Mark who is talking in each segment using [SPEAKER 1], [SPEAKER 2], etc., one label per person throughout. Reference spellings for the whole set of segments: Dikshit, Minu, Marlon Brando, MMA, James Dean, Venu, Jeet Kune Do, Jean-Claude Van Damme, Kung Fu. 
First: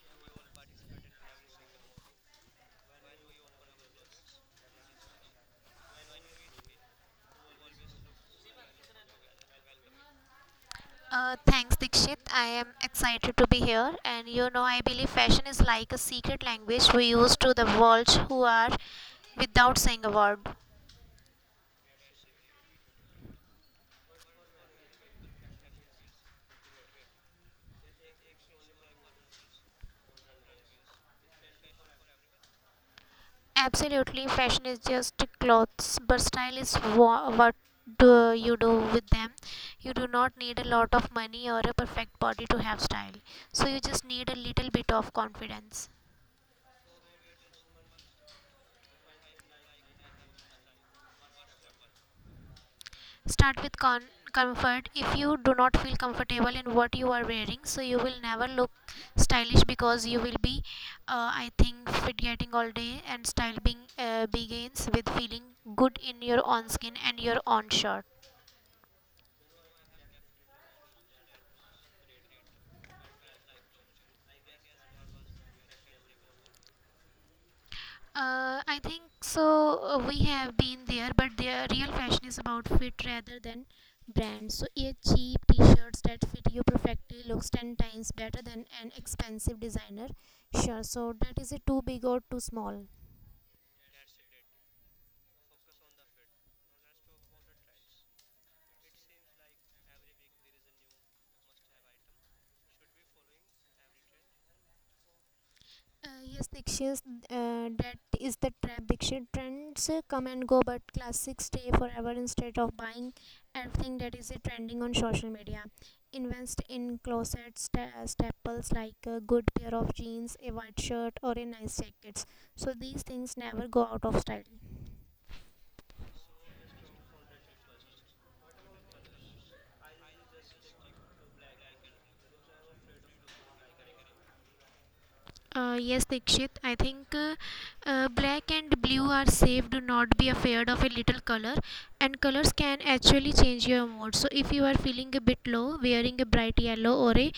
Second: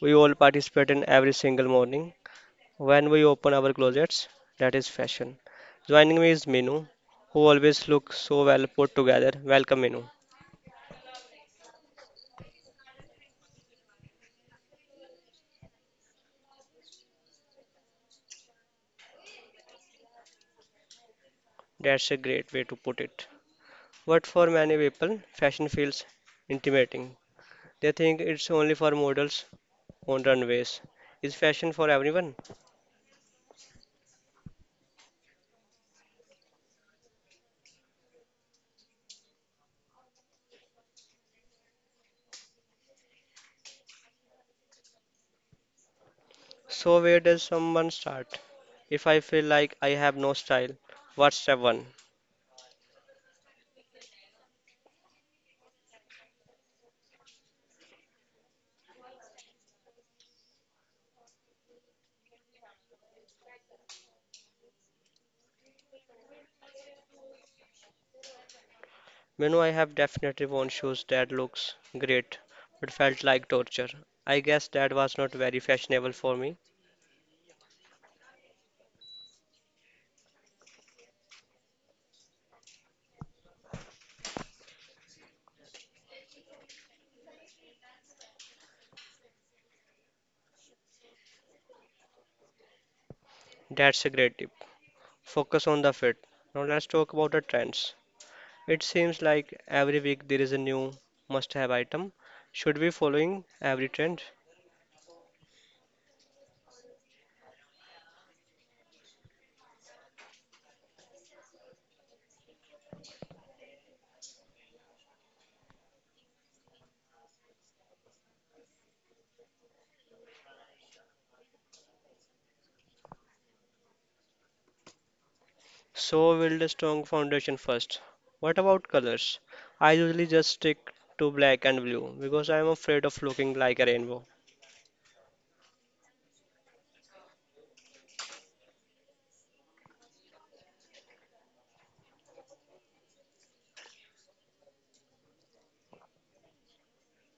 [SPEAKER 1] we all participate in every single morning when we open our closets, that is fashion. Joining me is Minu, who always looks so well put together. Welcome Minu.
[SPEAKER 2] Thanks, Dikshit. I am excited to be here. And you know, I believe fashion is like a secret language we use to the world who are without saying a word.
[SPEAKER 1] That's a great way to put it. But for many people, fashion feels intimidating. They think it's only for models on runways. Is fashion for everyone?
[SPEAKER 2] Absolutely, fashion is just clothes, but style is what do you do with them. You do not need a lot of money or a perfect body to have style. So you just need a little bit of confidence.
[SPEAKER 1] So where does someone start? If I feel like I have no style, what's step one?
[SPEAKER 2] Start with comfort. If you do not feel comfortable in what you are wearing, so you will never look stylish because you will be, I think, fit getting all day. And style being begins with feeling good in your own skin and your own shirt.
[SPEAKER 1] Manu, I have definitely worn shoes that looks great, but felt like torture. I guess that was not very fashionable for me.
[SPEAKER 2] I think so. We have been there, but the real fashion is about fit rather than brand. So, a cheap T-shirts that fit you perfectly looks ten times better than an expensive designer. Sure. So that is a too big or too small?
[SPEAKER 1] That's a great tip. Focus on the fit. Now let's talk about the trends. It seems like every week there is a new must-have item. Should we following every trend?
[SPEAKER 2] Yes, Dikshit, that is the trap. Dikshit trends come and go, but classics stay forever instead of buying everything that is trending on social media. Invest in closet staples like a good pair of jeans, a white shirt, or a nice jacket. So these things never go out of style.
[SPEAKER 1] So build a strong foundation first. What about colors? I usually just stick to black and blue because I am afraid of looking like a rainbow.
[SPEAKER 2] Yes, Dikshit. I think black and blue are safe. Do not be afraid of a little color, and colors can actually change your mood. So, if you are feeling a bit low, wearing a bright yellow or a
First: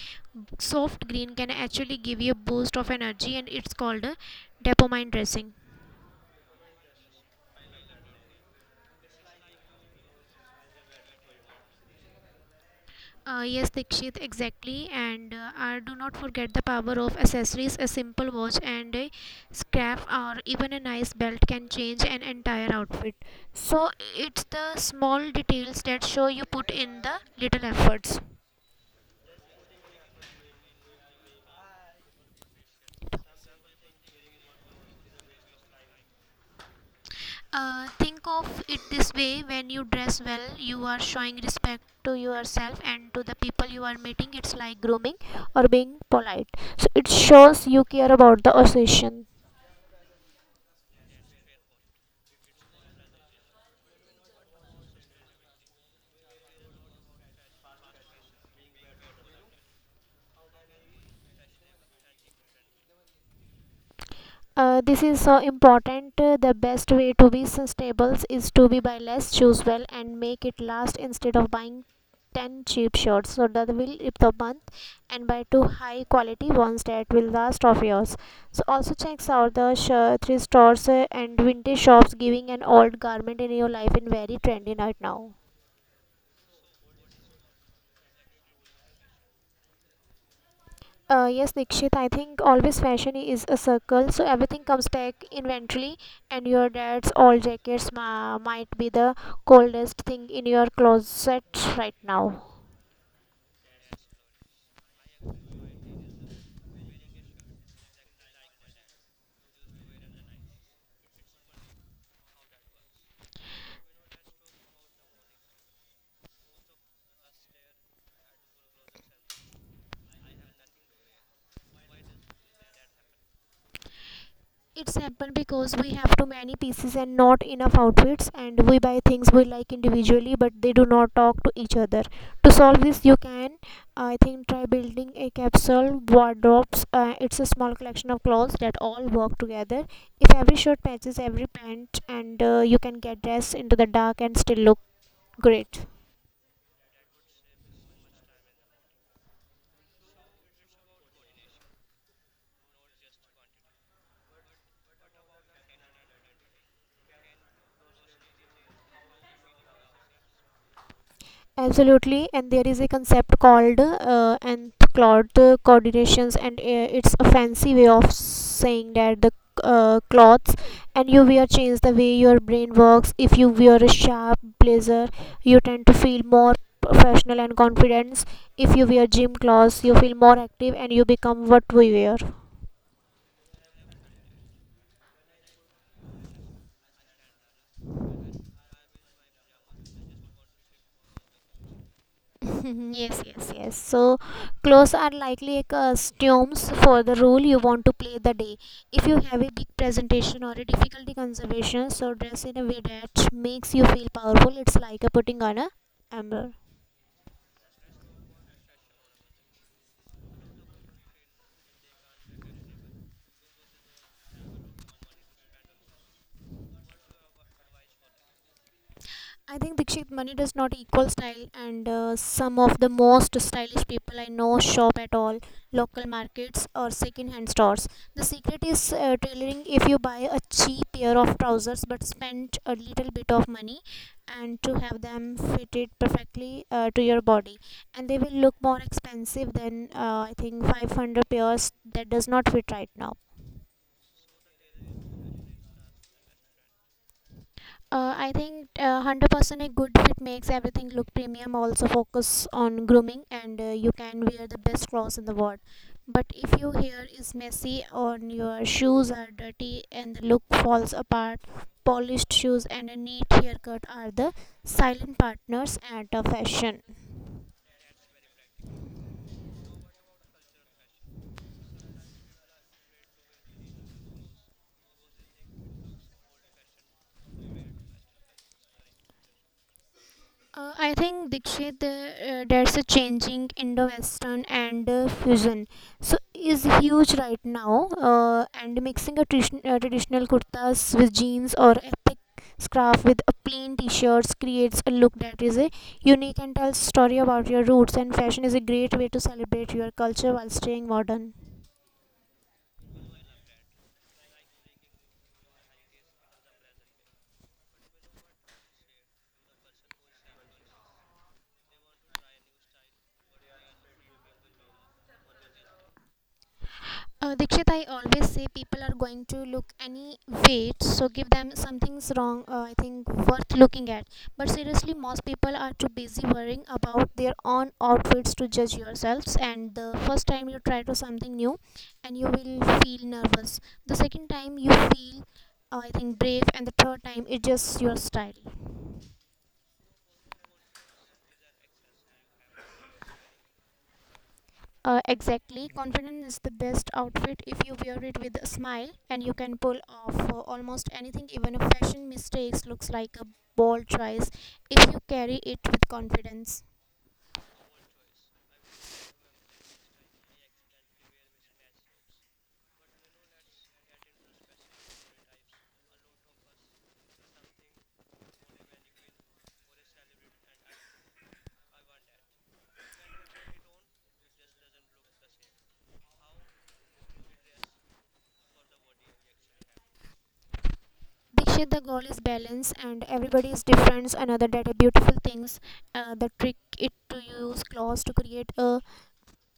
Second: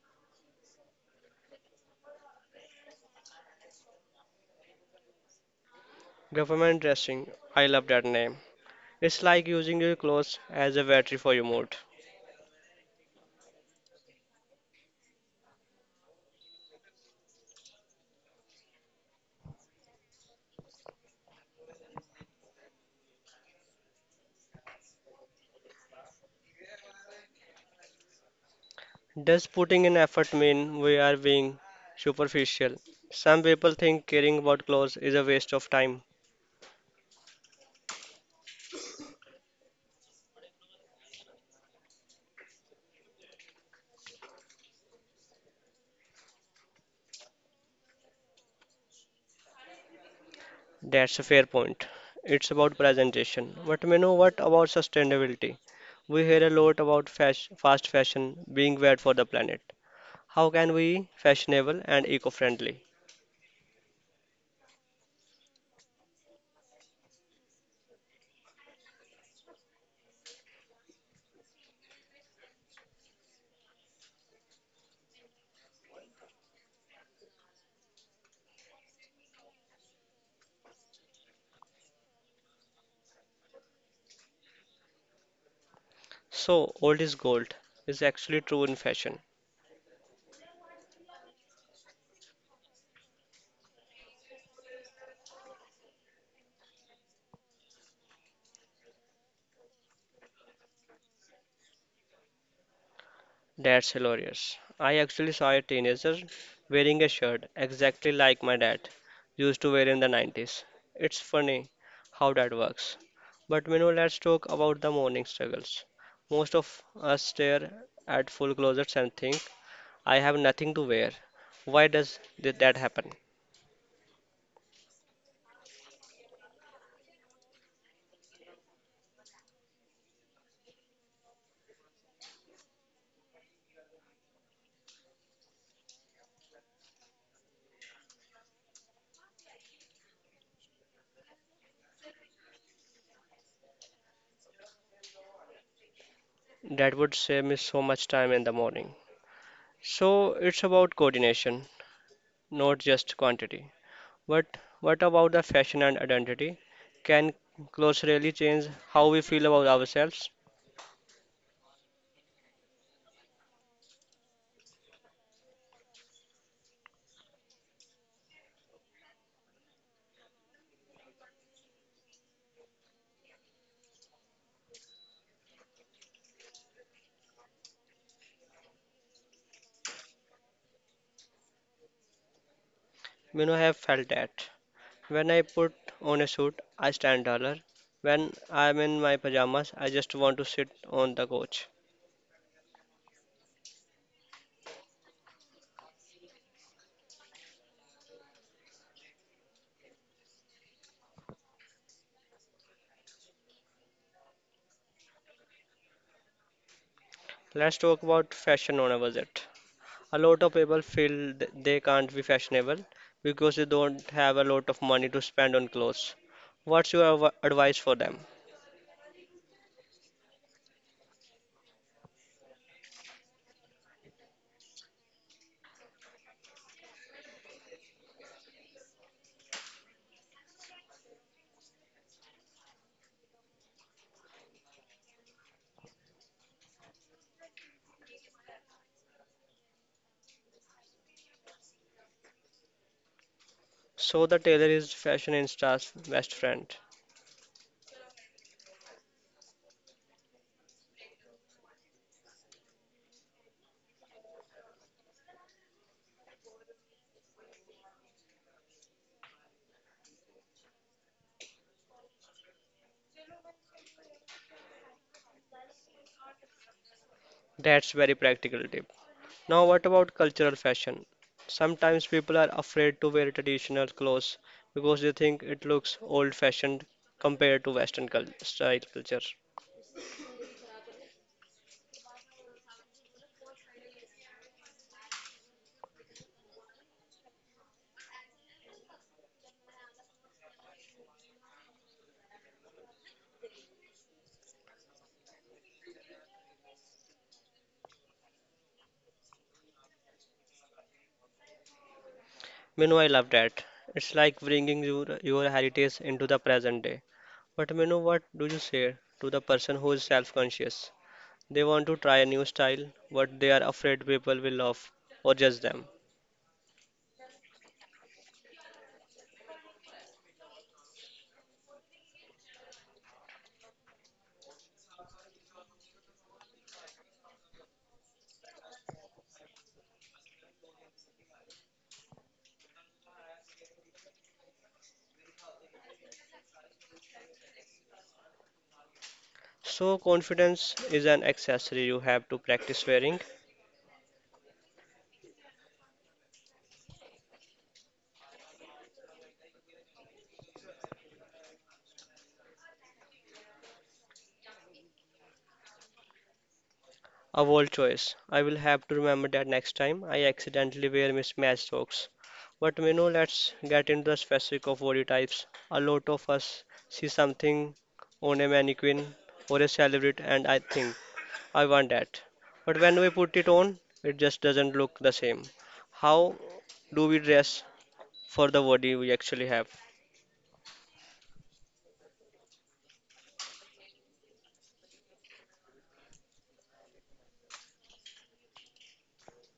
[SPEAKER 2] soft green can actually give you a boost of energy, and it's called a dopamine dressing.
[SPEAKER 1] Government dressing, I love that name. It's like using your clothes as a battery for your mood.
[SPEAKER 2] Yes, Dikshit, exactly. And do not forget the power of accessories. A simple watch and a scarf or even a nice belt can change an entire outfit. So it's the small details that show you put in the little efforts.
[SPEAKER 1] Does putting in effort mean we are being superficial? Some people think caring about clothes is a waste of time.
[SPEAKER 2] Think of it this way when you dress well, you are showing respect to yourself and to the people you are meeting. It's like grooming or being polite. So it shows you care about the occasion.
[SPEAKER 1] That's a fair point. It's about presentation. But you know, what about sustainability? We hear a lot about fast fashion being bad for the planet. How can we fashionable and eco-friendly?
[SPEAKER 2] This is so important. The best way to be sustainable is to be buy less, choose well, and make it last instead of buying 10 cheap shirts. So that will rip the month and buy two high quality ones that will last of yours. So also checks out the thrift stores and vintage shops giving an old garment in your life in very trendy right now.
[SPEAKER 1] So, old is gold is actually true in fashion.
[SPEAKER 2] Yes, Nikshit, I think always fashion is a circle, so everything comes back eventually, and your dad's old jackets might be the coldest thing in your closet right now.
[SPEAKER 1] That's hilarious. I actually saw a teenager wearing a shirt exactly like my dad used to wear in the 90s. It's funny how that works. But you know, let's talk about the morning struggles. Most of us stare at full closets and think, I have nothing to wear. Why does that happen?
[SPEAKER 2] It's happened because we have too many pieces and not enough outfits, and we buy things we like individually, but they do not talk to each other. To solve this, you can, I think, try building a capsule wardrobes. It's a small collection of clothes that all work together. If every shirt matches every pant, and you can get dressed into the dark and still look great.
[SPEAKER 1] That would save me so much time in the morning. So it's about coordination, not just quantity. But what about the fashion and identity? Can clothes really change how we feel about ourselves?
[SPEAKER 2] Absolutely, and there is a concept called cloth coordinations, and it's a fancy way of saying that the clothes and you wear change the way your brain works. If you wear a sharp blazer, you tend to feel more professional and confidence. If you wear gym clothes, you feel more active, and you become what we wear.
[SPEAKER 1] You know, I have felt that. When I put on a suit, I stand taller. When I'm in my pajamas, I just want to sit on the couch.
[SPEAKER 2] Yes, yes, yes. So, clothes are likely a costumes for the role you want to play the day. If you have a big presentation or a difficulty conservation, so dress in a way that makes you feel powerful. It's like a putting on a amber.
[SPEAKER 1] Let's talk about fashion on a budget. A lot of people feel they can't be fashionable because they don't have a lot of money to spend on clothes. What's your advice for them?
[SPEAKER 2] I think Dikshit money does not equal style, and some of the most stylish people I know shop at all local markets or second-hand stores. The secret is tailoring. If you buy a cheap pair of trousers but spend a little bit of money, and to have them fitted perfectly to your body, and they will look more expensive than I think 500 pairs that does not fit right now.
[SPEAKER 1] So the tailor is fashion insta's best friend.
[SPEAKER 2] I think 100% a good fit makes everything look premium. Also, focus on grooming, and you can wear the best clothes in the world. But if your hair is messy or your shoes are dirty and the look falls apart, polished shoes and a neat haircut are the silent partners at a fashion.
[SPEAKER 1] That's very practical tip. Now, what about cultural fashion? Sometimes people are afraid to wear traditional clothes because they think it looks old-fashioned compared to Western cul style culture.
[SPEAKER 2] I think Dikshit, there's a changing Indo-Western and fusion, so is huge right now. And mixing a traditional kurtas with jeans or epic scarf with a plain t-shirts creates a look that is a unique and tells story about your roots. And fashion is a great way to celebrate your culture while staying modern.
[SPEAKER 1] Minu, I love that. It's like bringing your heritage into the present day. But Minu, what do you say to the person who is self-conscious? They want to try a new style, but they are afraid people will laugh or judge them.
[SPEAKER 2] Dikshit, I always say people are going to look any weight, so give them something's wrong, I think, worth looking at. But seriously, most people are too busy worrying about their own outfits to judge yourselves. And the first time you try to something new, and you will feel nervous. The second time you feel, I think, brave, and the third time it's just your style.
[SPEAKER 1] So confidence is an accessory you have to practice wearing.
[SPEAKER 2] Exactly. Confidence is the best outfit. If you wear it with a smile and you can pull off almost anything, even a fashion mistakes looks like a bold choice if you carry it with confidence.
[SPEAKER 1] A bold choice. I will have to remember that next time I accidentally wear mismatched socks. But you know, let's get into the specific of body types. A lot of us see something on a mannequin or a celebrity, and I think I want that. But when we put it on, it just doesn't look the same. How do we dress for the body we actually have?
[SPEAKER 2] Dikshit, the goal is balance and everybody is different. Another that are beautiful things. The trick it to use clothes to create a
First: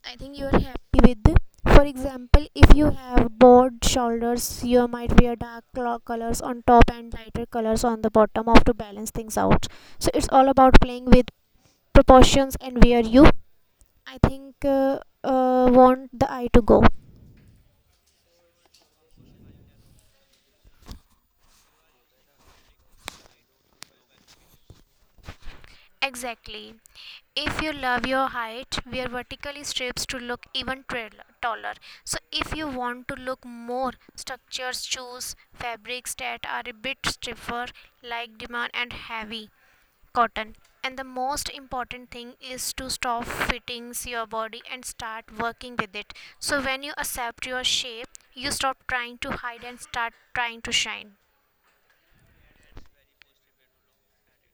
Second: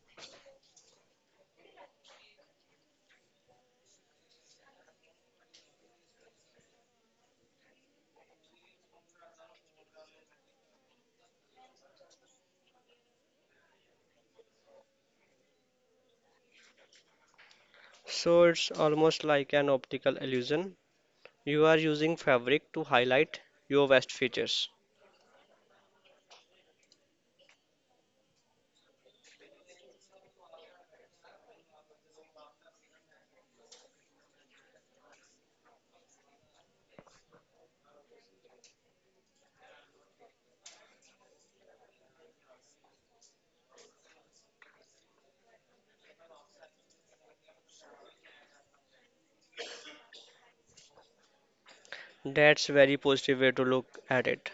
[SPEAKER 2] I think you're happy with. For example, if you have broad shoulders, you might wear dark colors on top and lighter colors on the bottom of to balance things out. So it's all about playing with proportions and where you, I think, want the eye to go.
[SPEAKER 1] So it's almost like an optical illusion. You are using fabric to highlight your best features.
[SPEAKER 2] Exactly. If you love your height, wear vertically strips to look even taller. So, if you want to look more structures, choose fabrics that are a bit stiffer, like demand and heavy cotton. And the most important thing is to stop fitting your body and start working with it. So when you accept your shape, you stop trying to hide and start trying to shine.
[SPEAKER 1] That's very positive way to look at it.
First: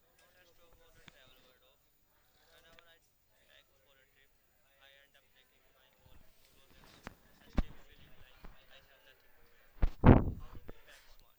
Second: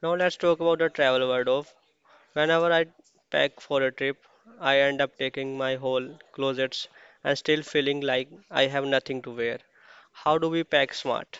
[SPEAKER 1] Now let's talk about the travel word of. Whenever I pack for a trip, I end up taking my whole closets and still feeling like I have nothing to wear. How do we pack smart?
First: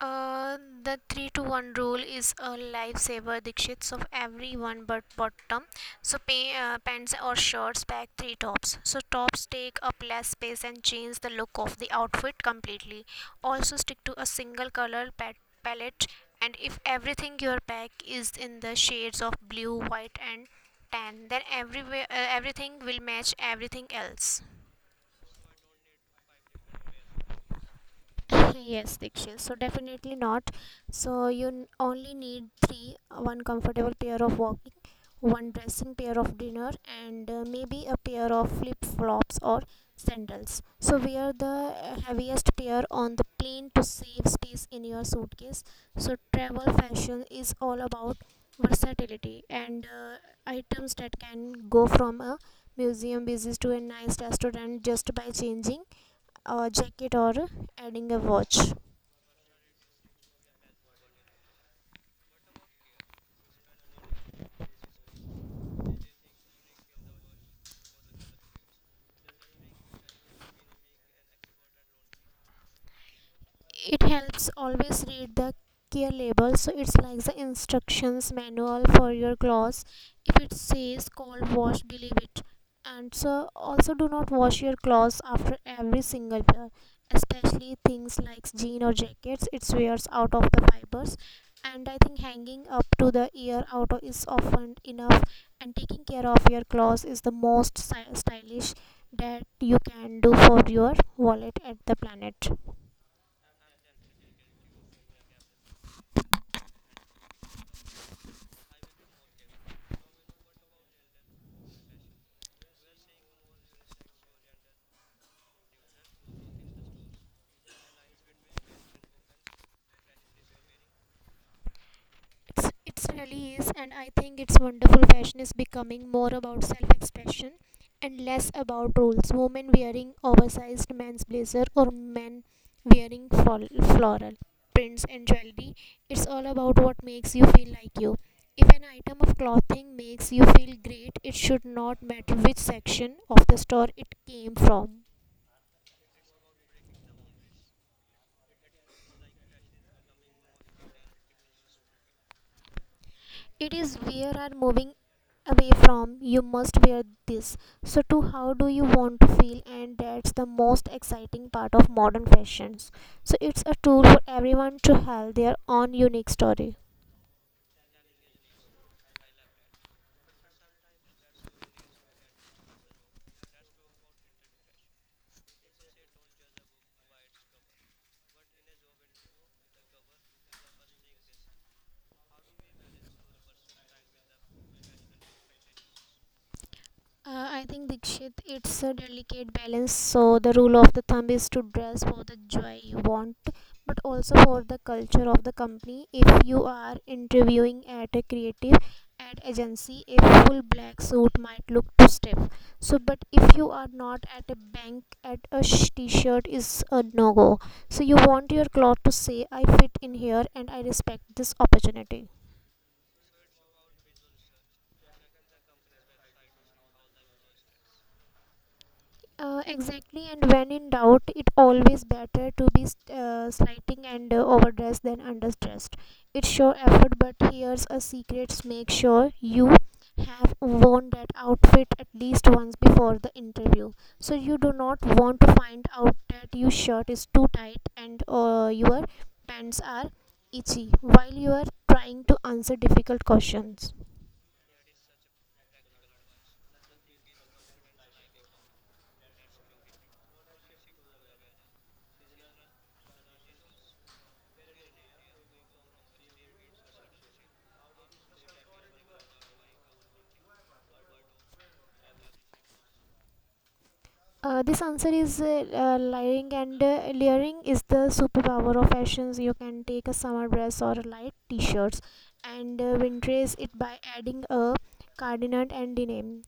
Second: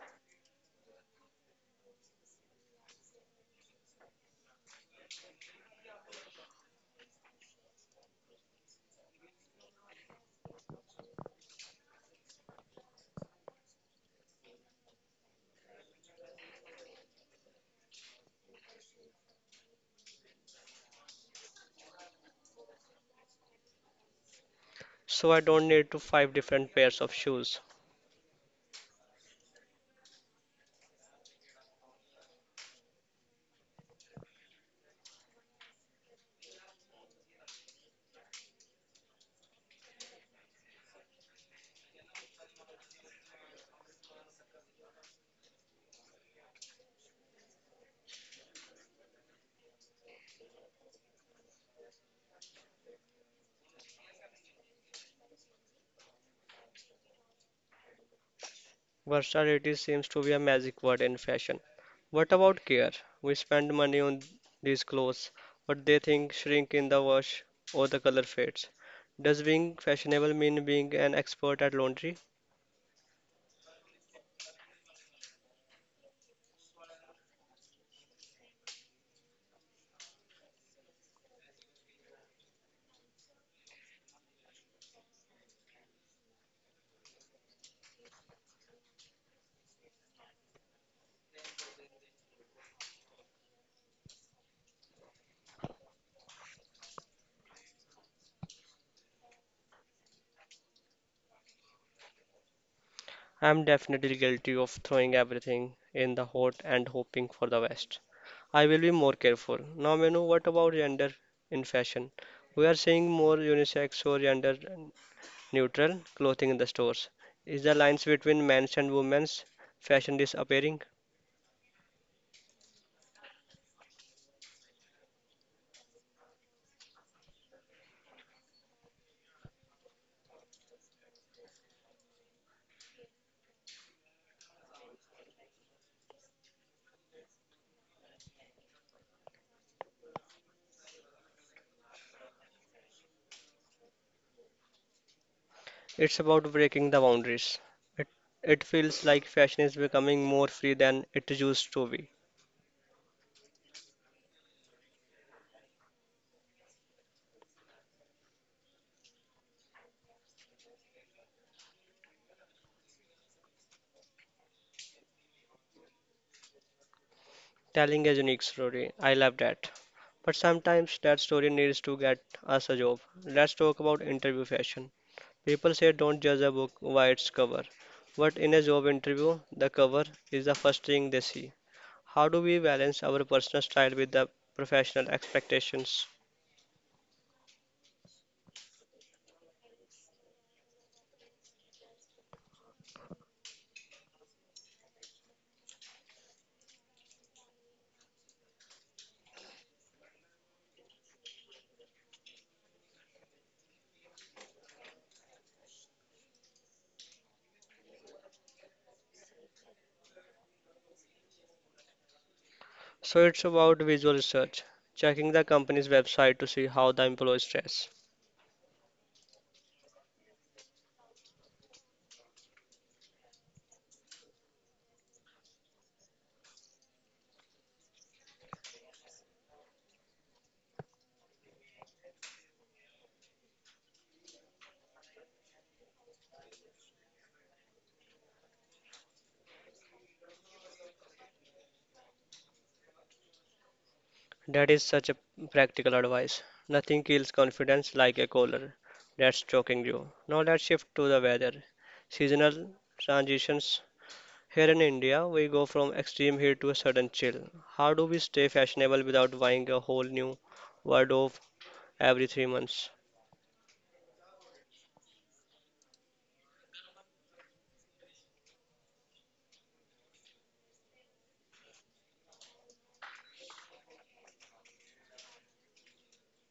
[SPEAKER 2] Uh, the 3 to 1 rule is a lifesaver, Dikshits, of everyone but bottom. So, pants or shirts pack three tops. So, tops take up less space and change the look of the outfit completely. Also, stick to a single color palette, and if everything your pack is in the shades of blue, white, and tan, then everywhere, everything will match everything else.
[SPEAKER 1] So I don't need to five different pairs of shoes.
[SPEAKER 2] Yes, Diksha, so definitely not. So you only need three. One comfortable pair of walking, one dressing pair of dinner, and maybe a pair of flip flops or sandals. So wear the heaviest pair on the plane to save space in your suitcase. So travel fashion is all about versatility and items that can go from a museum visit to a nice restaurant just by changing a jacket or adding a watch.
[SPEAKER 1] Versatility seems to be a magic word in fashion. What about care? We spend money on these clothes, but they think shrink in the wash or the color fades. Does being fashionable mean being an expert at laundry?
[SPEAKER 2] It helps always read the care label, so it's like the instructions manual for your clothes. If it says cold wash, believe it. And so also do not wash your clothes after every single wear, especially things like jean or jackets. It wears out of the fibers, and I think hanging up to the ear out is often enough. And taking care of your clothes is the most stylish that you can do for your wallet at the planet.
[SPEAKER 1] I'm definitely guilty of throwing everything in the hot and hoping for the best. I will be more careful. Now, Manu, what about gender in fashion? We are seeing more unisex or gender neutral clothing in the stores. Is the lines between men's and women's fashion disappearing?
[SPEAKER 2] It's really is, and I think it's wonderful. Fashion is becoming more about self expression and less about rules. Women wearing oversized men's blazer or men wearing floral prints and jewelry, it's all about what makes you feel like you. If an item of clothing makes you feel great, it should not matter which section of the store it came from.
[SPEAKER 1] It's about breaking the boundaries. It, it feels like fashion is becoming more free than it used to be.
[SPEAKER 2] It is where are moving away from you must wear this, so to how do you want to feel. And that's the most exciting part of modern fashions, so it's a tool for everyone to tell their own unique story.
[SPEAKER 1] Telling a unique story. I love that. But sometimes that story needs to get us a job. Let's talk about interview fashion. People say don't judge a book by its cover. But in a job interview, the cover is the first thing they see. How do we balance our personal style with the professional expectations?
[SPEAKER 2] I think Dikshit, it's a delicate balance. So the rule of the thumb is to dress for the joy you want, but also for the culture of the company. If you are interviewing at a creative ad agency, a full black suit might look too stiff. So, but if you are not at a bank, at a t-shirt is a no-go. So you want your cloth to say, "I fit in here and I respect this opportunity."
[SPEAKER 1] So it's about visual research, checking the company's website to see how the employees dress.
[SPEAKER 2] Exactly, and when in doubt, it always better to be slighting and overdressed than underdressed. It's sure effort, but here's a secret: make sure you have worn that outfit at least once before the interview, so you do not want to find out that your shirt is too tight and your pants are itchy while you are trying to answer difficult questions.
[SPEAKER 1] That is such a practical advice. Nothing kills confidence like a collar that's choking you. Now let's shift to the weather. Seasonal transitions. Here in India, we go from extreme heat to a sudden chill. How do we stay fashionable without buying a whole new wardrobe every 3 months?
[SPEAKER 2] This answer is layering, and layering is the superpower of fashions. You can take a summer dress or a light t-shirts and winterize it by adding a cardigan and denim.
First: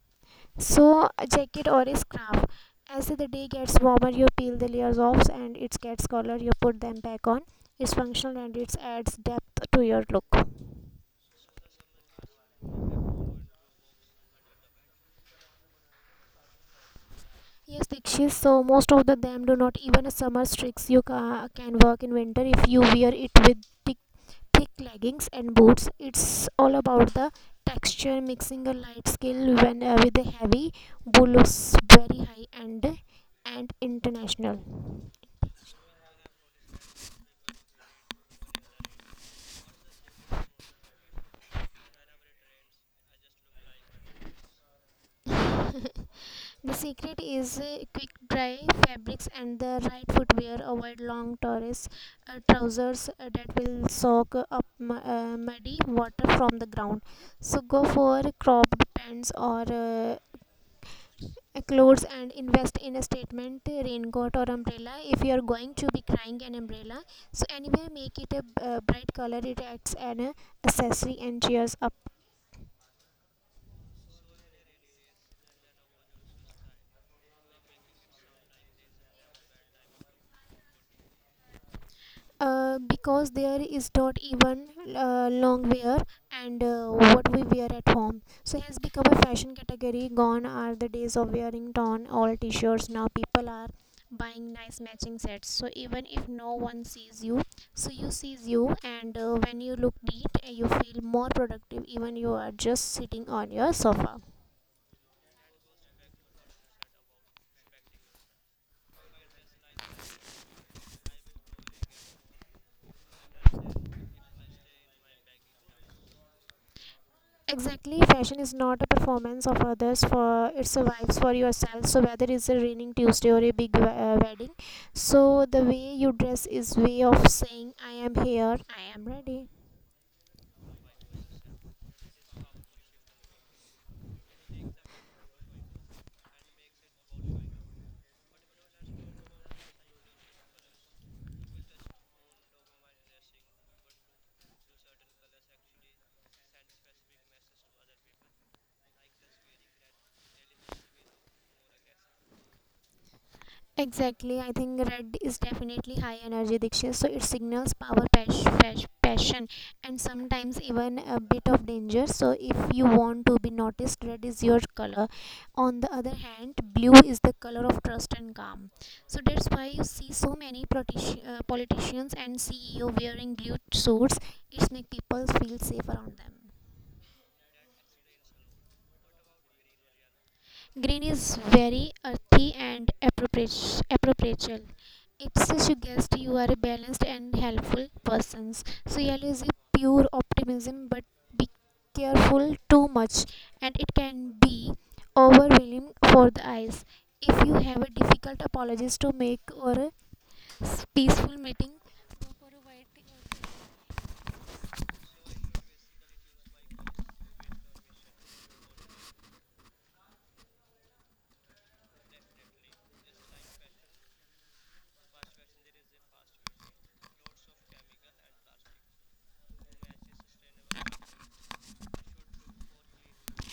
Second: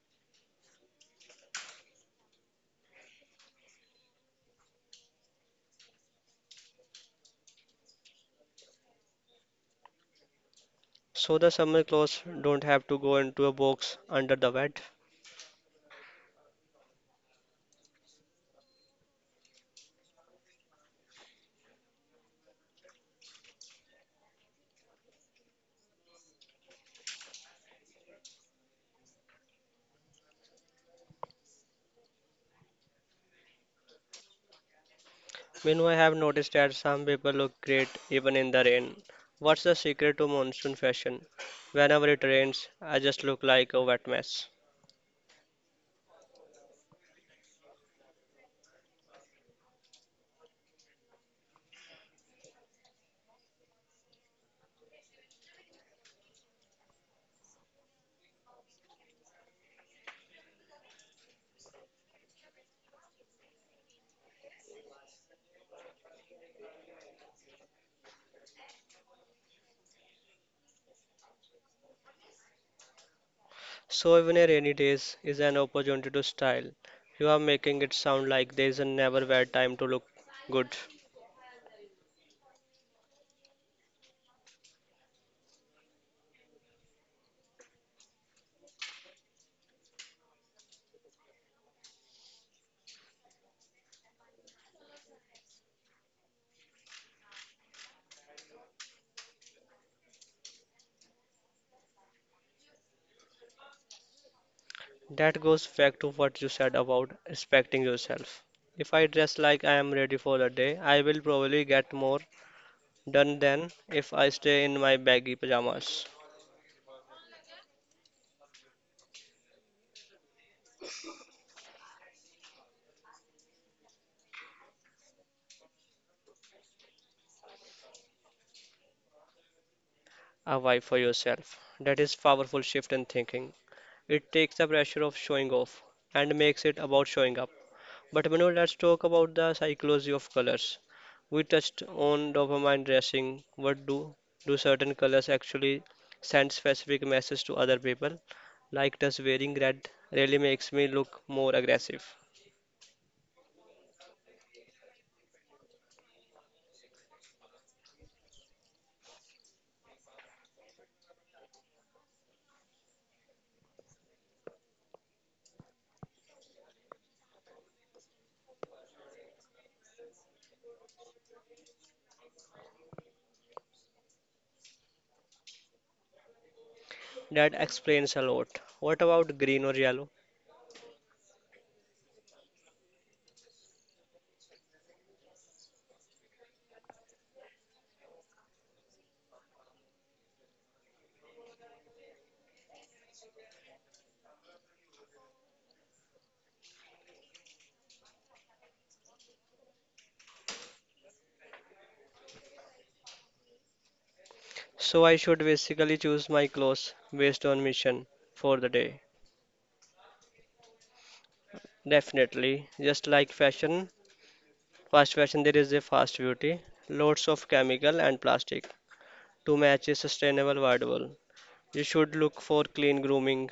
[SPEAKER 2] So a jacket or a scarf. As the day gets warmer, you peel the layers off and it gets color. You put them back on. It's functional and it adds depth to your look.
[SPEAKER 1] So the summer clothes don't have to go into a box under the bed.
[SPEAKER 2] Yes, Dikshit. So most of the them do not even a summer tricks you can work in winter if you wear it with thick leggings and boots. It's all about the texture, mixing a light scale when with a heavy blue. Looks very high and international.
[SPEAKER 1] You I have noticed that some people look great even in the rain. What's the secret to monsoon fashion? Whenever it rains, I just look like a wet mess.
[SPEAKER 2] The secret is quick dry fabrics and the right footwear. Avoid long torres, trousers that will soak up muddy water from the ground, so go for cropped pants or clothes, and invest in a statement raincoat or umbrella. If you are going to be crying an umbrella, so anyway, make it a bright color. It adds an accessory and cheers up.
[SPEAKER 1] So even a rainy days is an opportunity to style. You are making it sound like there is a never bad time to look good.
[SPEAKER 2] Because there is not even long wear, and what we wear at home so has become a fashion category. Gone are the days of wearing torn all t-shirts. Now people are buying nice matching sets, so even if no one sees you, so you sees you, and when you look neat, you feel more productive even you are just sitting on your sofa.
[SPEAKER 1] That goes back to what you said about respecting yourself. If I dress like I am ready for the day, I will probably get more done than if I stay in my baggy pajamas.
[SPEAKER 2] Exactly, fashion is not a performance of others. For it survives for yourself. So whether it's a raining Tuesday or a big wedding, so the way you dress is way of saying I am here, I am ready.
[SPEAKER 1] A why for yourself. That is powerful shift in thinking. It takes the pressure of showing off and makes it about showing up. But Manu, let's talk about the psychology of colors. We touched on dopamine dressing. What do certain colors actually send specific messages to other people? Like does wearing red really makes me look more aggressive?
[SPEAKER 2] Exactly, I think red is definitely high energy, Diksha, so it signals power, passion, and sometimes even a bit of danger. So, if you want to be noticed, red is your color. On the other hand, blue is the color of trust and calm. So, that's why you see so many politicians and CEO wearing blue suits, it makes people feel safe around them.
[SPEAKER 1] That explains a lot. What about green or yellow?
[SPEAKER 2] Green is very earthy and appropriate. It suggests you guessed you are a balanced and helpful person. So yellow is a pure optimism, but be careful too much, and it can be overwhelming for the eyes. If you have a difficult apologies to make or a peaceful meeting,
[SPEAKER 1] So I should basically choose my clothes based on mission for the day. Definitely. Just like fashion, fast fashion, there is a fast beauty, lots of chemical and plastic to match a sustainable wardrobe. You should look for clean grooming,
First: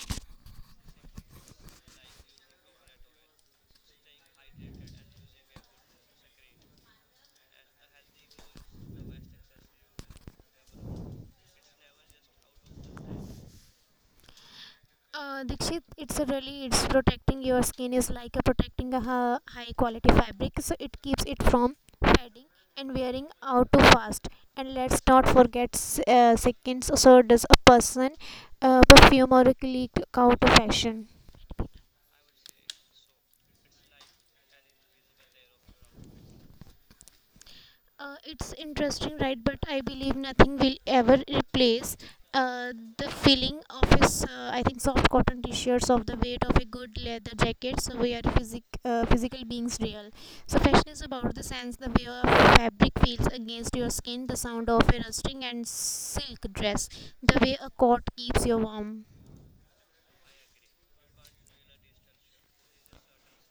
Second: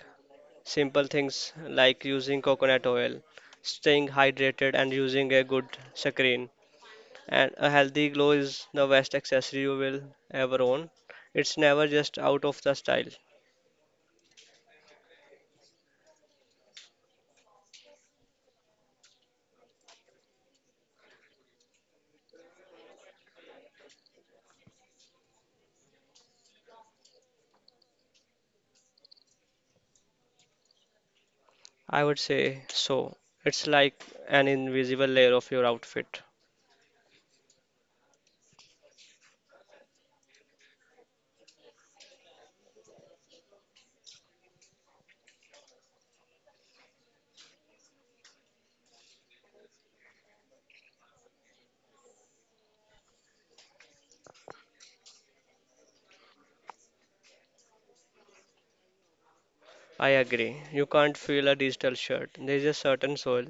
[SPEAKER 1] simple things like using coconut oil, staying hydrated, and using a good sunscreen. And a healthy glow is the best accessory you will ever own. It's never just out of the style.
[SPEAKER 2] Dikshit, it's a really it's protecting your skin is like a protecting a high quality fabric, so it keeps it from fading and wearing out too fast. And let's not forget seconds. So does a person perfume or a click out of fashion?
[SPEAKER 1] I would say so. It's like an invisible layer of your outfit.
[SPEAKER 2] It's interesting, right? But I believe nothing will ever replace the feeling of a s- I think soft cotton t-shirts of the weight of a good leather jacket. So we are physical beings, real. So fashion is about the sense, the way of fabric feels against your skin, the sound of a rusting and silk dress, the way a coat keeps you warm.
[SPEAKER 1] I agree. You can't feel a digital shirt. There is a certain soul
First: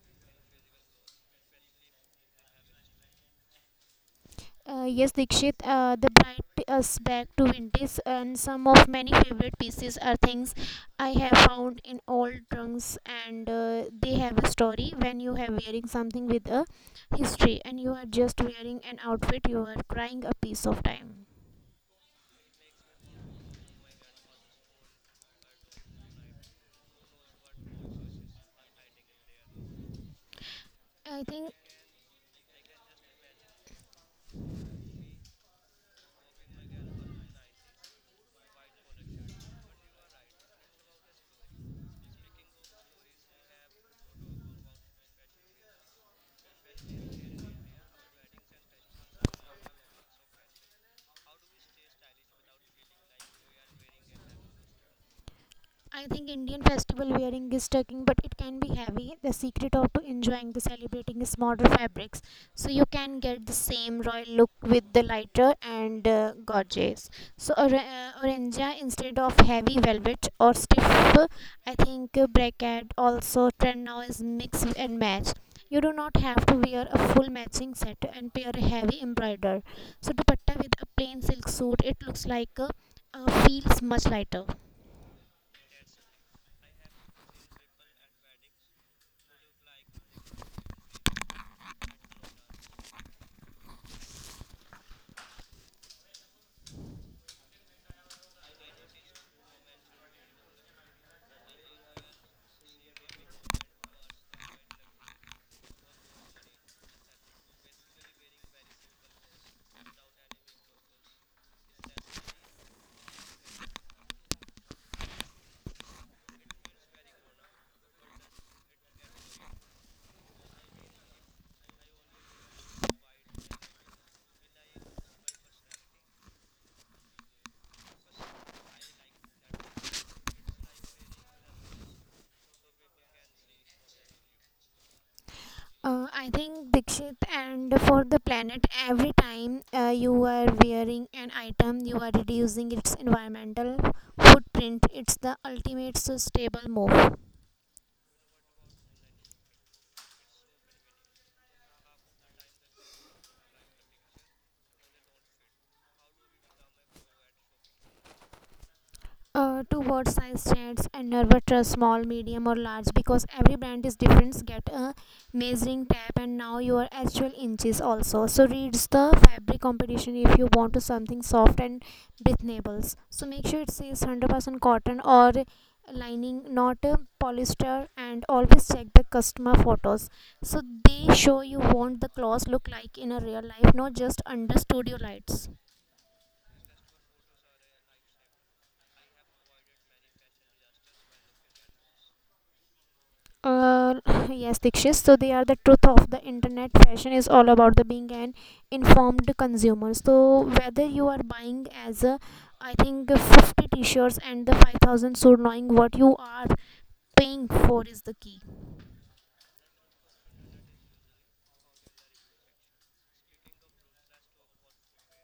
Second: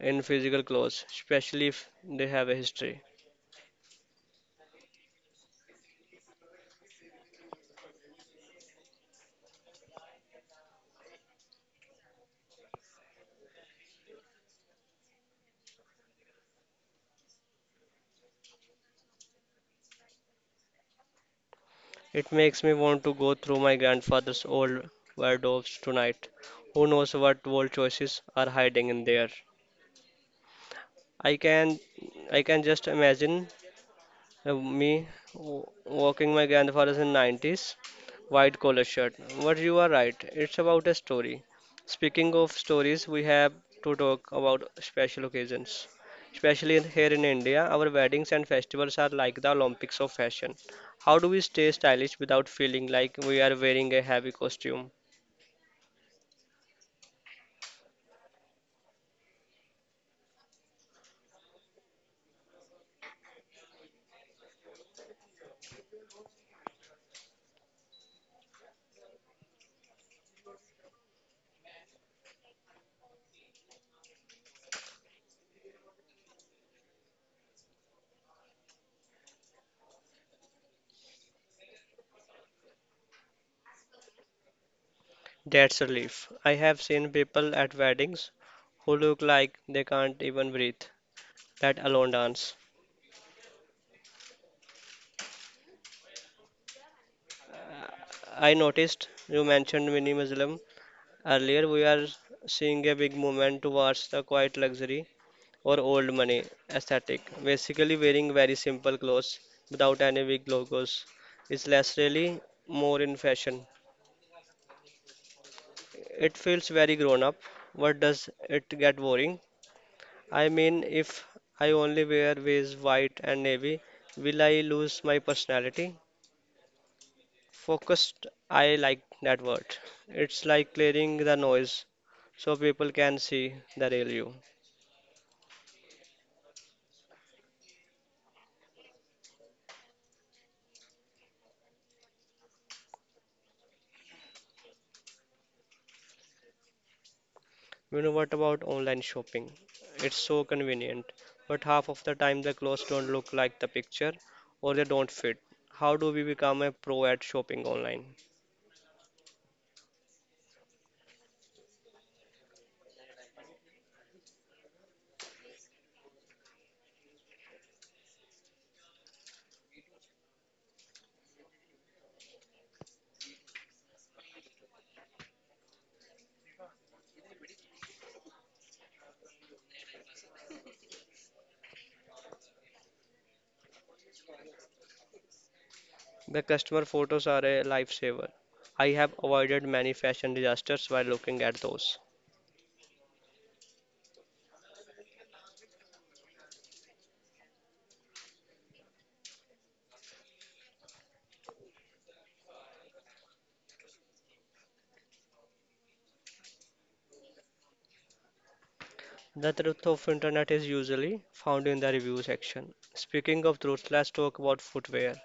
[SPEAKER 1] in physical clothes, especially if they have a history.
[SPEAKER 2] Yes, Dikshit, the bind us back to vintage, and some of many favorite pieces are things I have found in old trunks, and they have a story. When you have wearing something with a history, and you are just wearing an outfit, you are crying a piece of time.
[SPEAKER 1] It makes me want to go through my grandfather's old wardrobes tonight. Who knows what bold choices are hiding in there?
[SPEAKER 2] I
[SPEAKER 1] I
[SPEAKER 2] think
[SPEAKER 1] can I can just imagine Uh, me w- walking my grandfather's in 90s white collar shirt. But you are right, it's about a story. Speaking of stories, we have to talk about special occasions, especially here in India. Our weddings and festivals are like the Olympics of fashion. How do we stay stylish without feeling like we are wearing a heavy costume?
[SPEAKER 2] I think Indian festival wearing is tucking, but it can be heavy. The secret of to enjoying the celebrating is modern fabrics, so you can get the same royal look with the lighter and gorgeous. So or, orangea instead of heavy velvet or stiff. I think bracket also trend now is mix and match. You do not have to wear a full matching set and pair a heavy embroider. So dupatta with a plain silk suit, it looks like feels much lighter.
[SPEAKER 1] That's a relief. I have seen people at weddings who look like they can't even breathe, let alone dance. I noticed you mentioned minimalism earlier. We are seeing a big movement towards the quiet luxury or old money aesthetic. Basically, wearing very simple clothes without any big logos. Is less really more in fashion? It feels very grown up. What does it get boring? I mean, if I only wear ways white and navy, will I lose my personality? Focused, I like that word. It's like clearing the noise so people can see the real you.
[SPEAKER 2] I think Dixit, and for the planet, every time you are wearing an item, you are reducing its environmental footprint. It's the ultimate sustainable move.
[SPEAKER 1] You know, what about online shopping? It's so convenient, but half of the time the clothes don't look like the picture or they don't fit. How do we become a pro at shopping online?
[SPEAKER 2] Towards size chats, and never small, medium or large, because every brand is different. Get a measuring tape and now your actual inches also, so reads the fabric competition. If you want to something soft and breathable, so make sure it says 100% cotton or lining, not polyester, and always check the customer photos, so they show you want the clothes look like in a real life, not just under studio lights.
[SPEAKER 1] The customer photos are a lifesaver. I have avoided many fashion disasters by looking at those.
[SPEAKER 2] Uh, yes, Dikshit. So they are the truth of the internet. Fashion is all about the being an informed consumer. So whether you are buying as a, I think 50 t-shirts and the 5,000, so knowing what you are paying for is the key.
[SPEAKER 1] The truth of internet is usually found in the review section. Speaking of truth, let's talk about footwear.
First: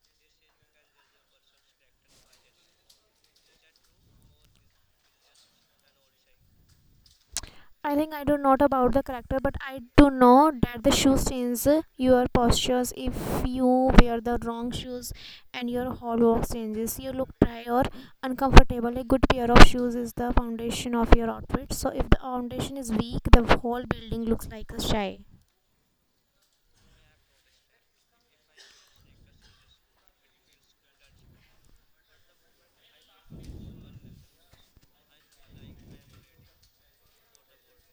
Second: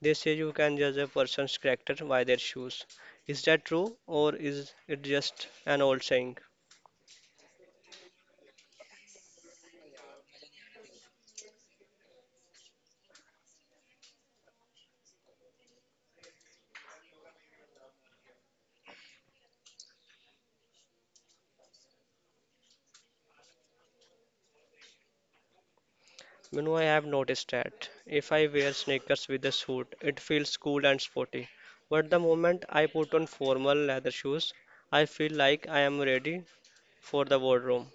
[SPEAKER 1] They say you can judge a person's character by their shoes. Is that true or is it just an old saying?
[SPEAKER 2] I think I do not about the character, but I do know that the shoes change your postures. If you wear the wrong shoes and your whole walk changes, you look dry or uncomfortable. A good pair of shoes is the foundation of your outfit. So if the foundation is weak, the whole building looks like a shy.
[SPEAKER 1] You know, I have noticed that if I wear sneakers with a suit, it feels cool and sporty. But the moment I put on formal leather shoes, I feel like I am ready for the wardrobe.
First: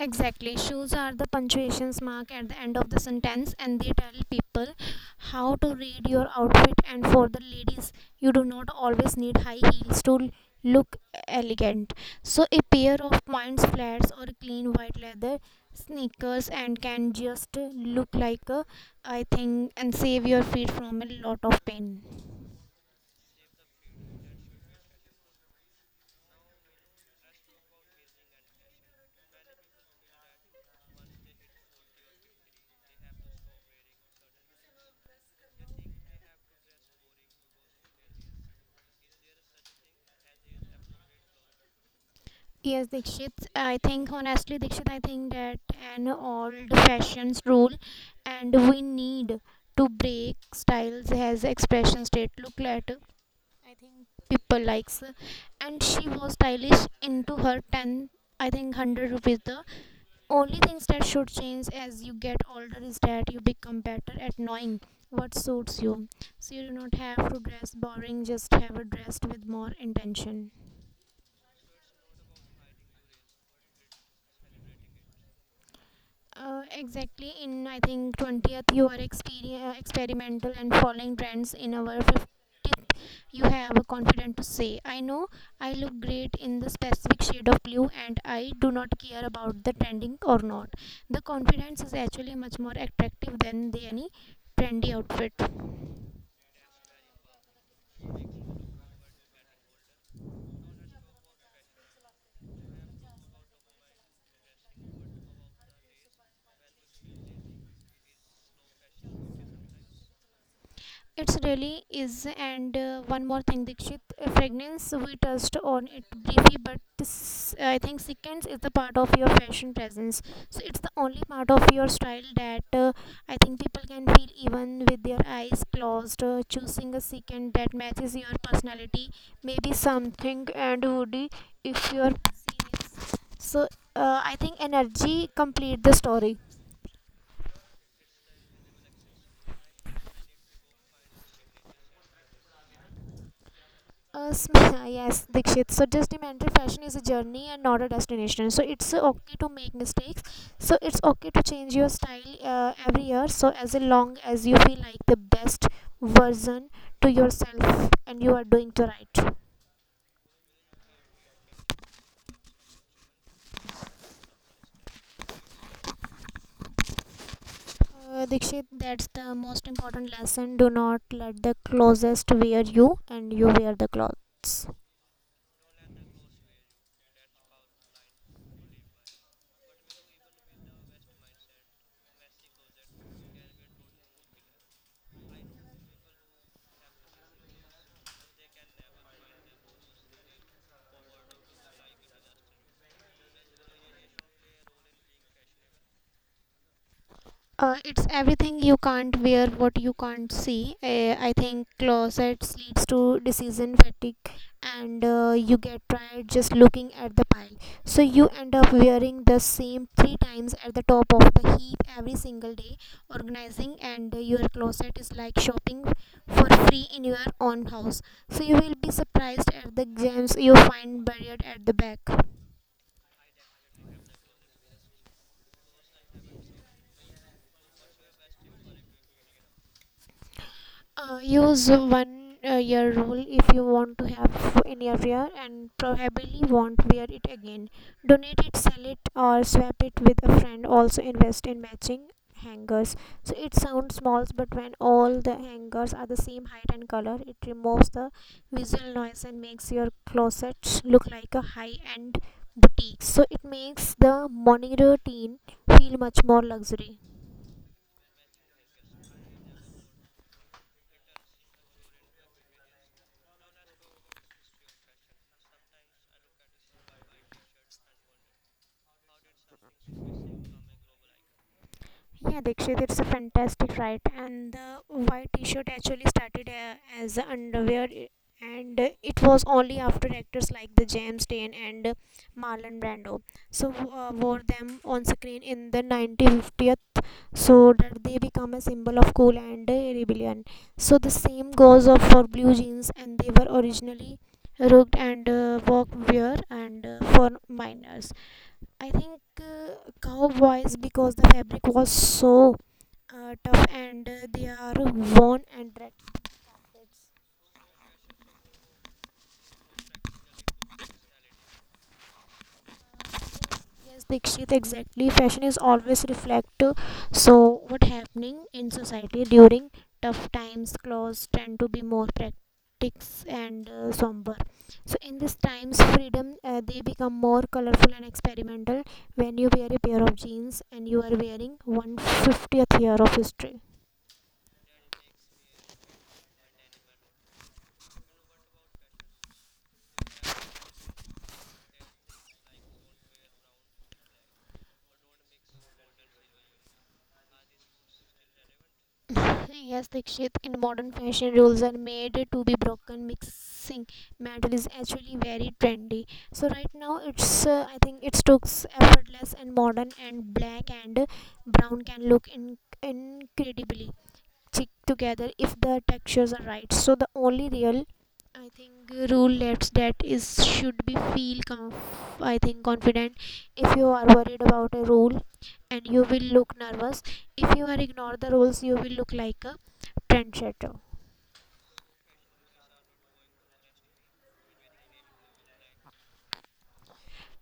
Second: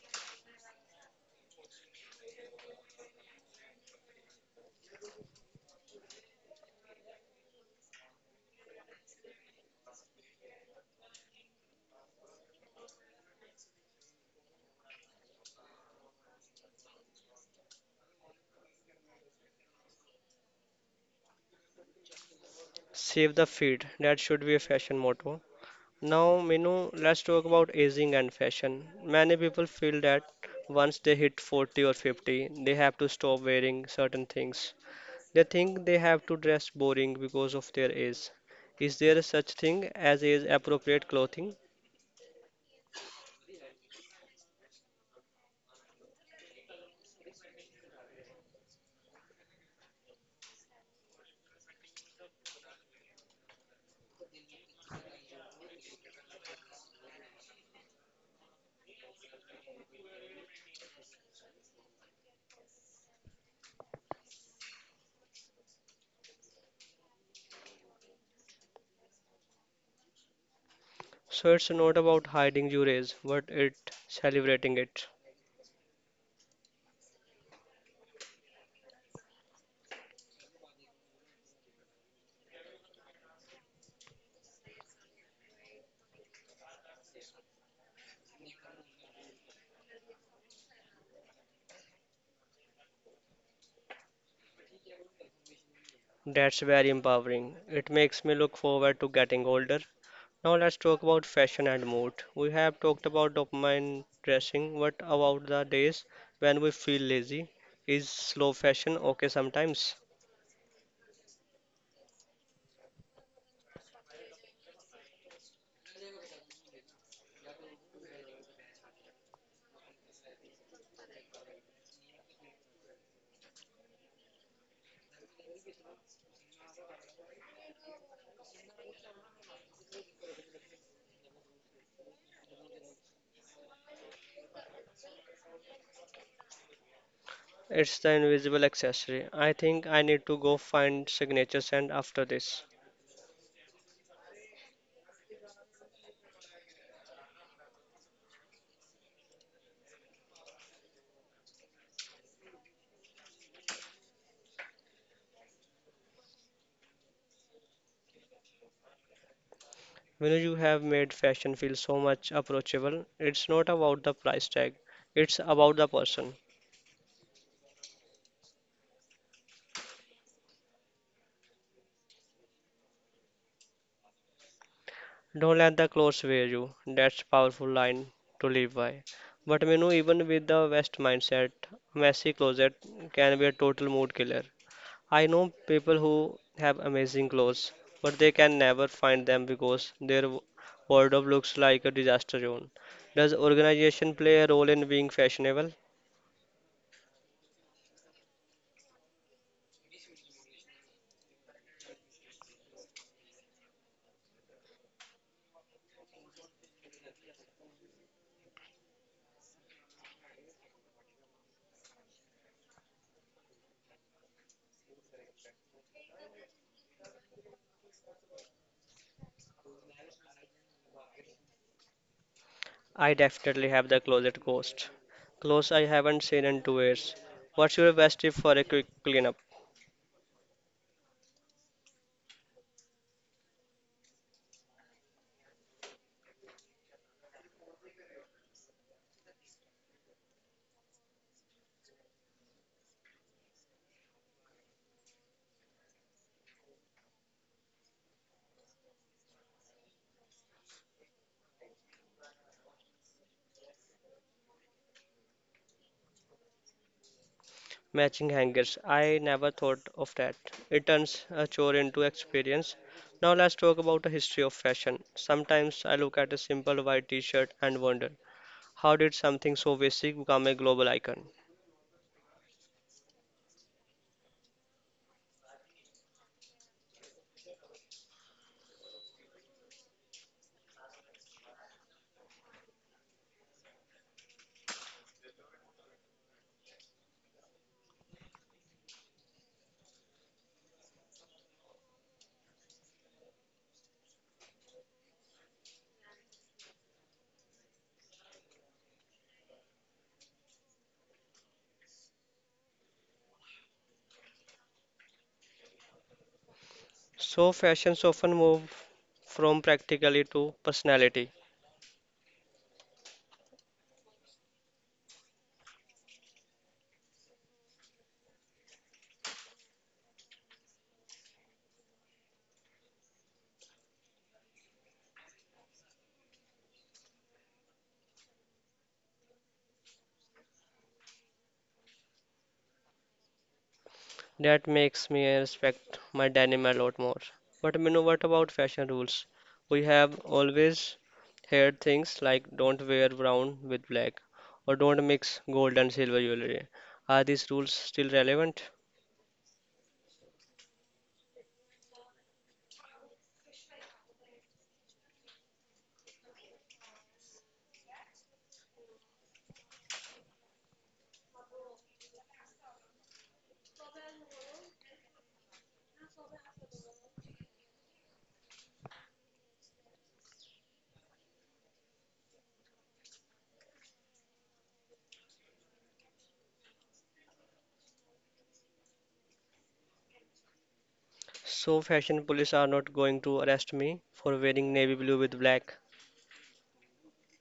[SPEAKER 2] Exactly. Shoes are the punctuations mark at the end of the sentence and they tell people how to read your outfit. And for the ladies, you do not always need high heels to look elegant. So a pair of points flats or clean white leather sneakers and can just look like a I think and save your feet from a lot of pain.
[SPEAKER 1] Save the feet, that should be a fashion motto. Now, Minu, let's talk about aging and fashion. Many people feel that once they hit 40 or 50, they have to stop wearing certain things. They think they have to dress boring because of their age. Is there such thing as age appropriate clothing?
[SPEAKER 2] Yes, Dikshit. I think honestly, Dikshit, I think that an old fashioned rule and we need to break. Styles as expressions that look at I think people likes, and she was stylish into her 10 I think 100 rupees. The only things that should change as you get older is that you become better at knowing what suits you, so you do not have to dress boring, just have a dressed with more intention.
[SPEAKER 1] So it's not about hiding your age, but it celebrating it.
[SPEAKER 2] Exactly. In I think 20th, you are experimental and following trends. In our 50th, you have a confident to say, I know I look great in the specific shade of blue and I do not care about the trending or not. The confidence is actually much more attractive than the any trendy outfit.
[SPEAKER 1] That's very empowering. It makes me look forward to getting older. Now let's talk about fashion and mood. We have talked about dopamine dressing. What about the days when we feel lazy? Is slow fashion okay sometimes?
[SPEAKER 2] It's really is. And one more thing, Dikshit, fragrance. We touched on it briefly, but this, I think sequence is the part of your fashion presence. So it's the only part of your style that I think people can feel even with their eyes closed. Choosing a sequence that matches your personality, maybe something and hoodie if you're serious. So I think energy complete the story.
[SPEAKER 1] It's the invisible accessory. I think I need to go find signature scent after this.
[SPEAKER 2] Yes, Dikshit. So, just remember, fashion is a journey and not a destination. So, it's okay to make mistakes. So, it's okay to change your style every year. So, as long as you feel like the best version to yourself and you are doing the right.
[SPEAKER 1] You know, you have made fashion feel so much approachable. It's not about the price tag, it's about the person.
[SPEAKER 2] Dikshit, that's the most important lesson. Do not let the closest wear you and you wear the clothes.
[SPEAKER 1] Don't let the clothes wear you. That's powerful line to live by. But you know, even with the West mindset, messy closet can be a total mood killer. I know people who have amazing clothes, but they can never find them because their wardrobe looks like a disaster zone. Does organization play a role in being fashionable?
[SPEAKER 2] It's everything you can't wear, what you can't see. I think closets leads to decision fatigue, and you get tired just looking at the pile. So you end up wearing the same three times at the top of the heap every single day. Organizing and your closet is like shopping for free in your own house. So you will be surprised at the gems you find buried at the back.
[SPEAKER 1] I definitely have the closet ghost. Clothes I haven't seen in 2 years. What's your best tip for a quick cleanup?
[SPEAKER 2] Use one year rule. If you want to have in your year and probably won't wear it again, donate it, sell it, or swap it with a friend. Also invest in matching hangers. So it sounds small, but when all the hangers are the same height and color, it removes the visual noise and makes your closets look like a high-end boutique. So it makes the morning routine feel much more luxury.
[SPEAKER 1] Matching hangers. I never thought of that. It turns a chore into experience. Now let's talk about the history of fashion. Sometimes I look at a simple white t-shirt and wonder, how did something so basic become a global icon?
[SPEAKER 2] Yeah, Dikshit, it's a fantastic right. And the white T-shirt actually started as a underwear, and it was only after actors like the James Dean and Marlon Brando, so wore them on screen in the 1950th, so that they become a symbol of cool and rebellion. So the same goes of for blue jeans, and they were originally rugged and workwear and for minors. I think cowboys, because the fabric was so tough and they are worn and dread.
[SPEAKER 1] So fashions often move from practicality to personality.
[SPEAKER 2] Yes, Dikshit, exactly. Fashion is always reflective. So, what happening in society during tough times? Clothes tend to be more practice and somber. So, in these times, freedom they become more colorful and experimental. When you wear a pair of jeans and you are wearing one 50th year of history.
[SPEAKER 1] That makes me respect my denim a lot more. But you know, what about fashion rules? We have always heard things like don't wear brown with black or don't mix gold and silver jewelry. Are these rules still relevant?
[SPEAKER 2] Yes, Dikshit, in modern fashion, rules are made to be broken. Mixing metal is actually very trendy. So right now, it's I think it's looks effortless and modern, and black and brown can look incredibly stick together if the textures are right. So the only real I think rule left that is should be feel I think confident. If you are worried about a rule, and you will look nervous. If you are ignore the rules, you will look like a trendsetter.
[SPEAKER 1] So fashion police are not going to arrest me for wearing navy blue with black.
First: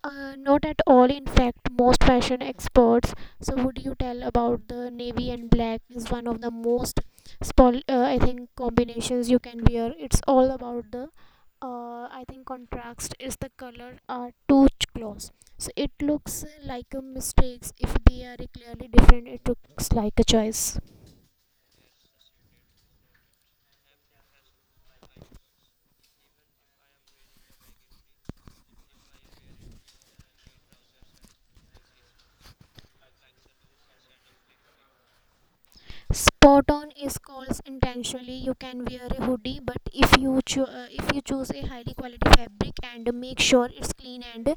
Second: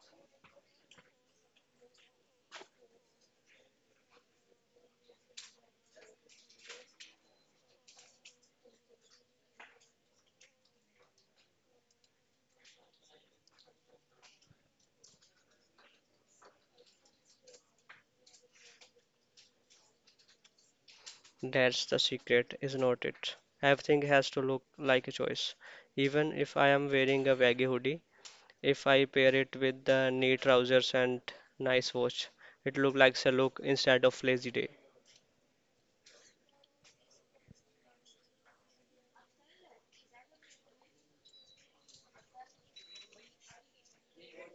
[SPEAKER 2] Not at all. In fact, most fashion experts. So, would you tell about the navy and black is one of the most, I think, combinations you can wear. It's all about the, I think, contrast is the color are too close. So it looks like a mistakes if they are clearly different. It looks like a choice.
[SPEAKER 1] That's the secret, is not it? Everything has to look like a choice. Even if I am wearing a baggy hoodie, if I pair it with the neat trousers and nice watch, it looks like a look instead of lazy day.
[SPEAKER 2] Spot on is calls intentionally. You can wear a hoodie, but if you if you choose a highly quality fabric and make sure it's clean and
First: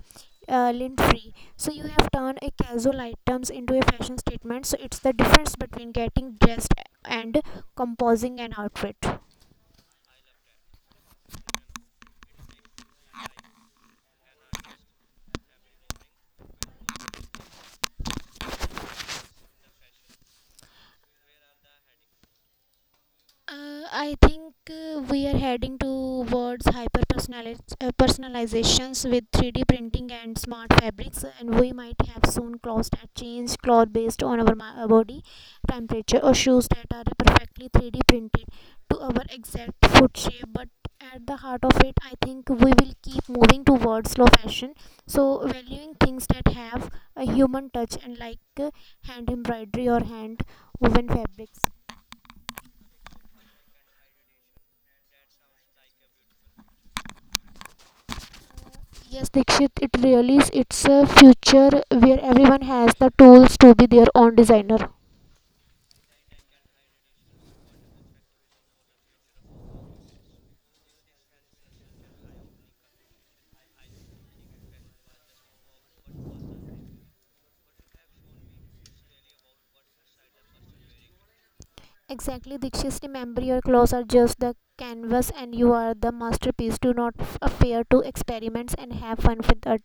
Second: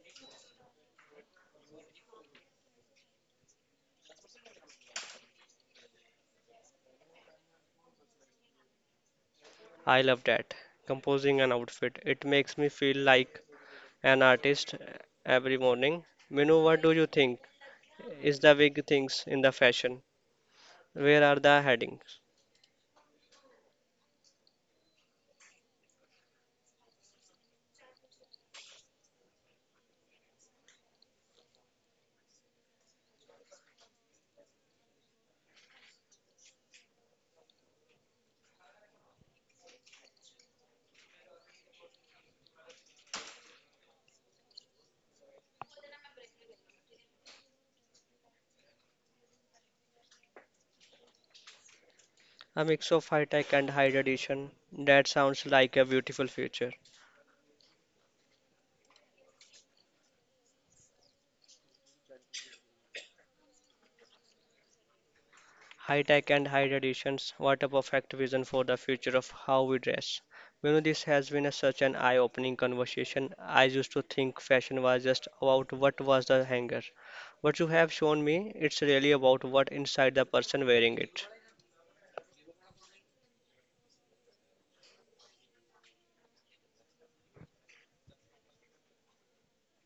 [SPEAKER 2] lint free, so you have turned a casual items into a fashion statement. So it's the difference between getting dressed and composing an outfit.
[SPEAKER 1] I love that. Composing an outfit, it makes me feel like an artist every morning. Minu, what do you think is the big things in the fashion? Where are the headings?
[SPEAKER 2] I think we are heading towards hyper personalizations with 3D printing and smart fabrics, and we might have soon clothes that change color based on our body temperature, or shoes that are perfectly 3D printed to our exact foot shape. But at the heart of it, I think we will keep moving towards slow fashion, so valuing things that have a human touch and like hand embroidery or hand woven fabrics.
[SPEAKER 1] A mix of high tech and high tradition. That sounds like a beautiful future.
[SPEAKER 2] Yes, Dikshit. It really is. It's a future where everyone has the tools to be their own designer.
[SPEAKER 1] High tech and high traditions, what a perfect vision for the future of how we dress. You know, this has been a, such an eye opening conversation. I used to think fashion was just about what was the hanger. What you have shown me, it's really about what inside the person wearing it.
[SPEAKER 2] Exactly, Dixit. Remember, your clothes are just the canvas and you are the masterpiece. Do not fear to experiments and have fun with it.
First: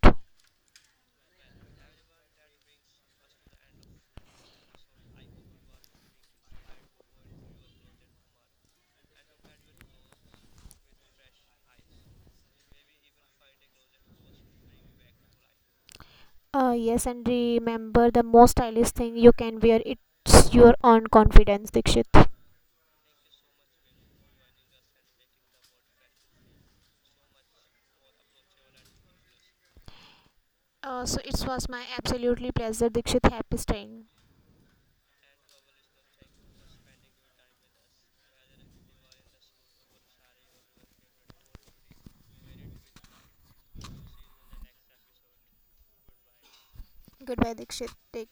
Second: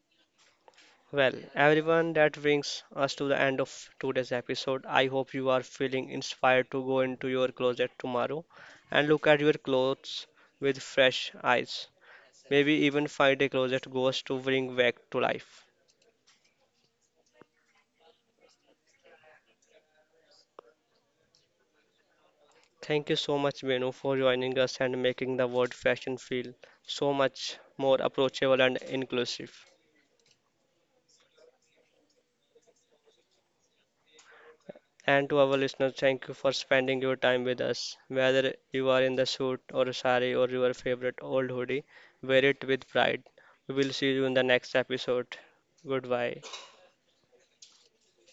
[SPEAKER 1] Well, everyone, that brings us to the end of today's episode. I hope you are feeling inspired to go into your closet tomorrow and look at your clothes with fresh eyes. Maybe even find a closet ghost to bring back to life.
[SPEAKER 2] Yes, and remember, the most stylish thing you can wear it's your own confidence, Dikshit.
[SPEAKER 1] Thank you so much, Venu, for joining us and making the word fashion feel so much more approachable and inclusive.
[SPEAKER 2] So, it was my absolutely pleasure, Dikshit. Happy staying.
[SPEAKER 1] And to our listeners, thank you for spending your time with us. Whether you are in the suit or sari or your favorite old hoodie, wear it with pride. We will see you in the next episode. Goodbye.
[SPEAKER 2] Goodbye, Dikshit. Take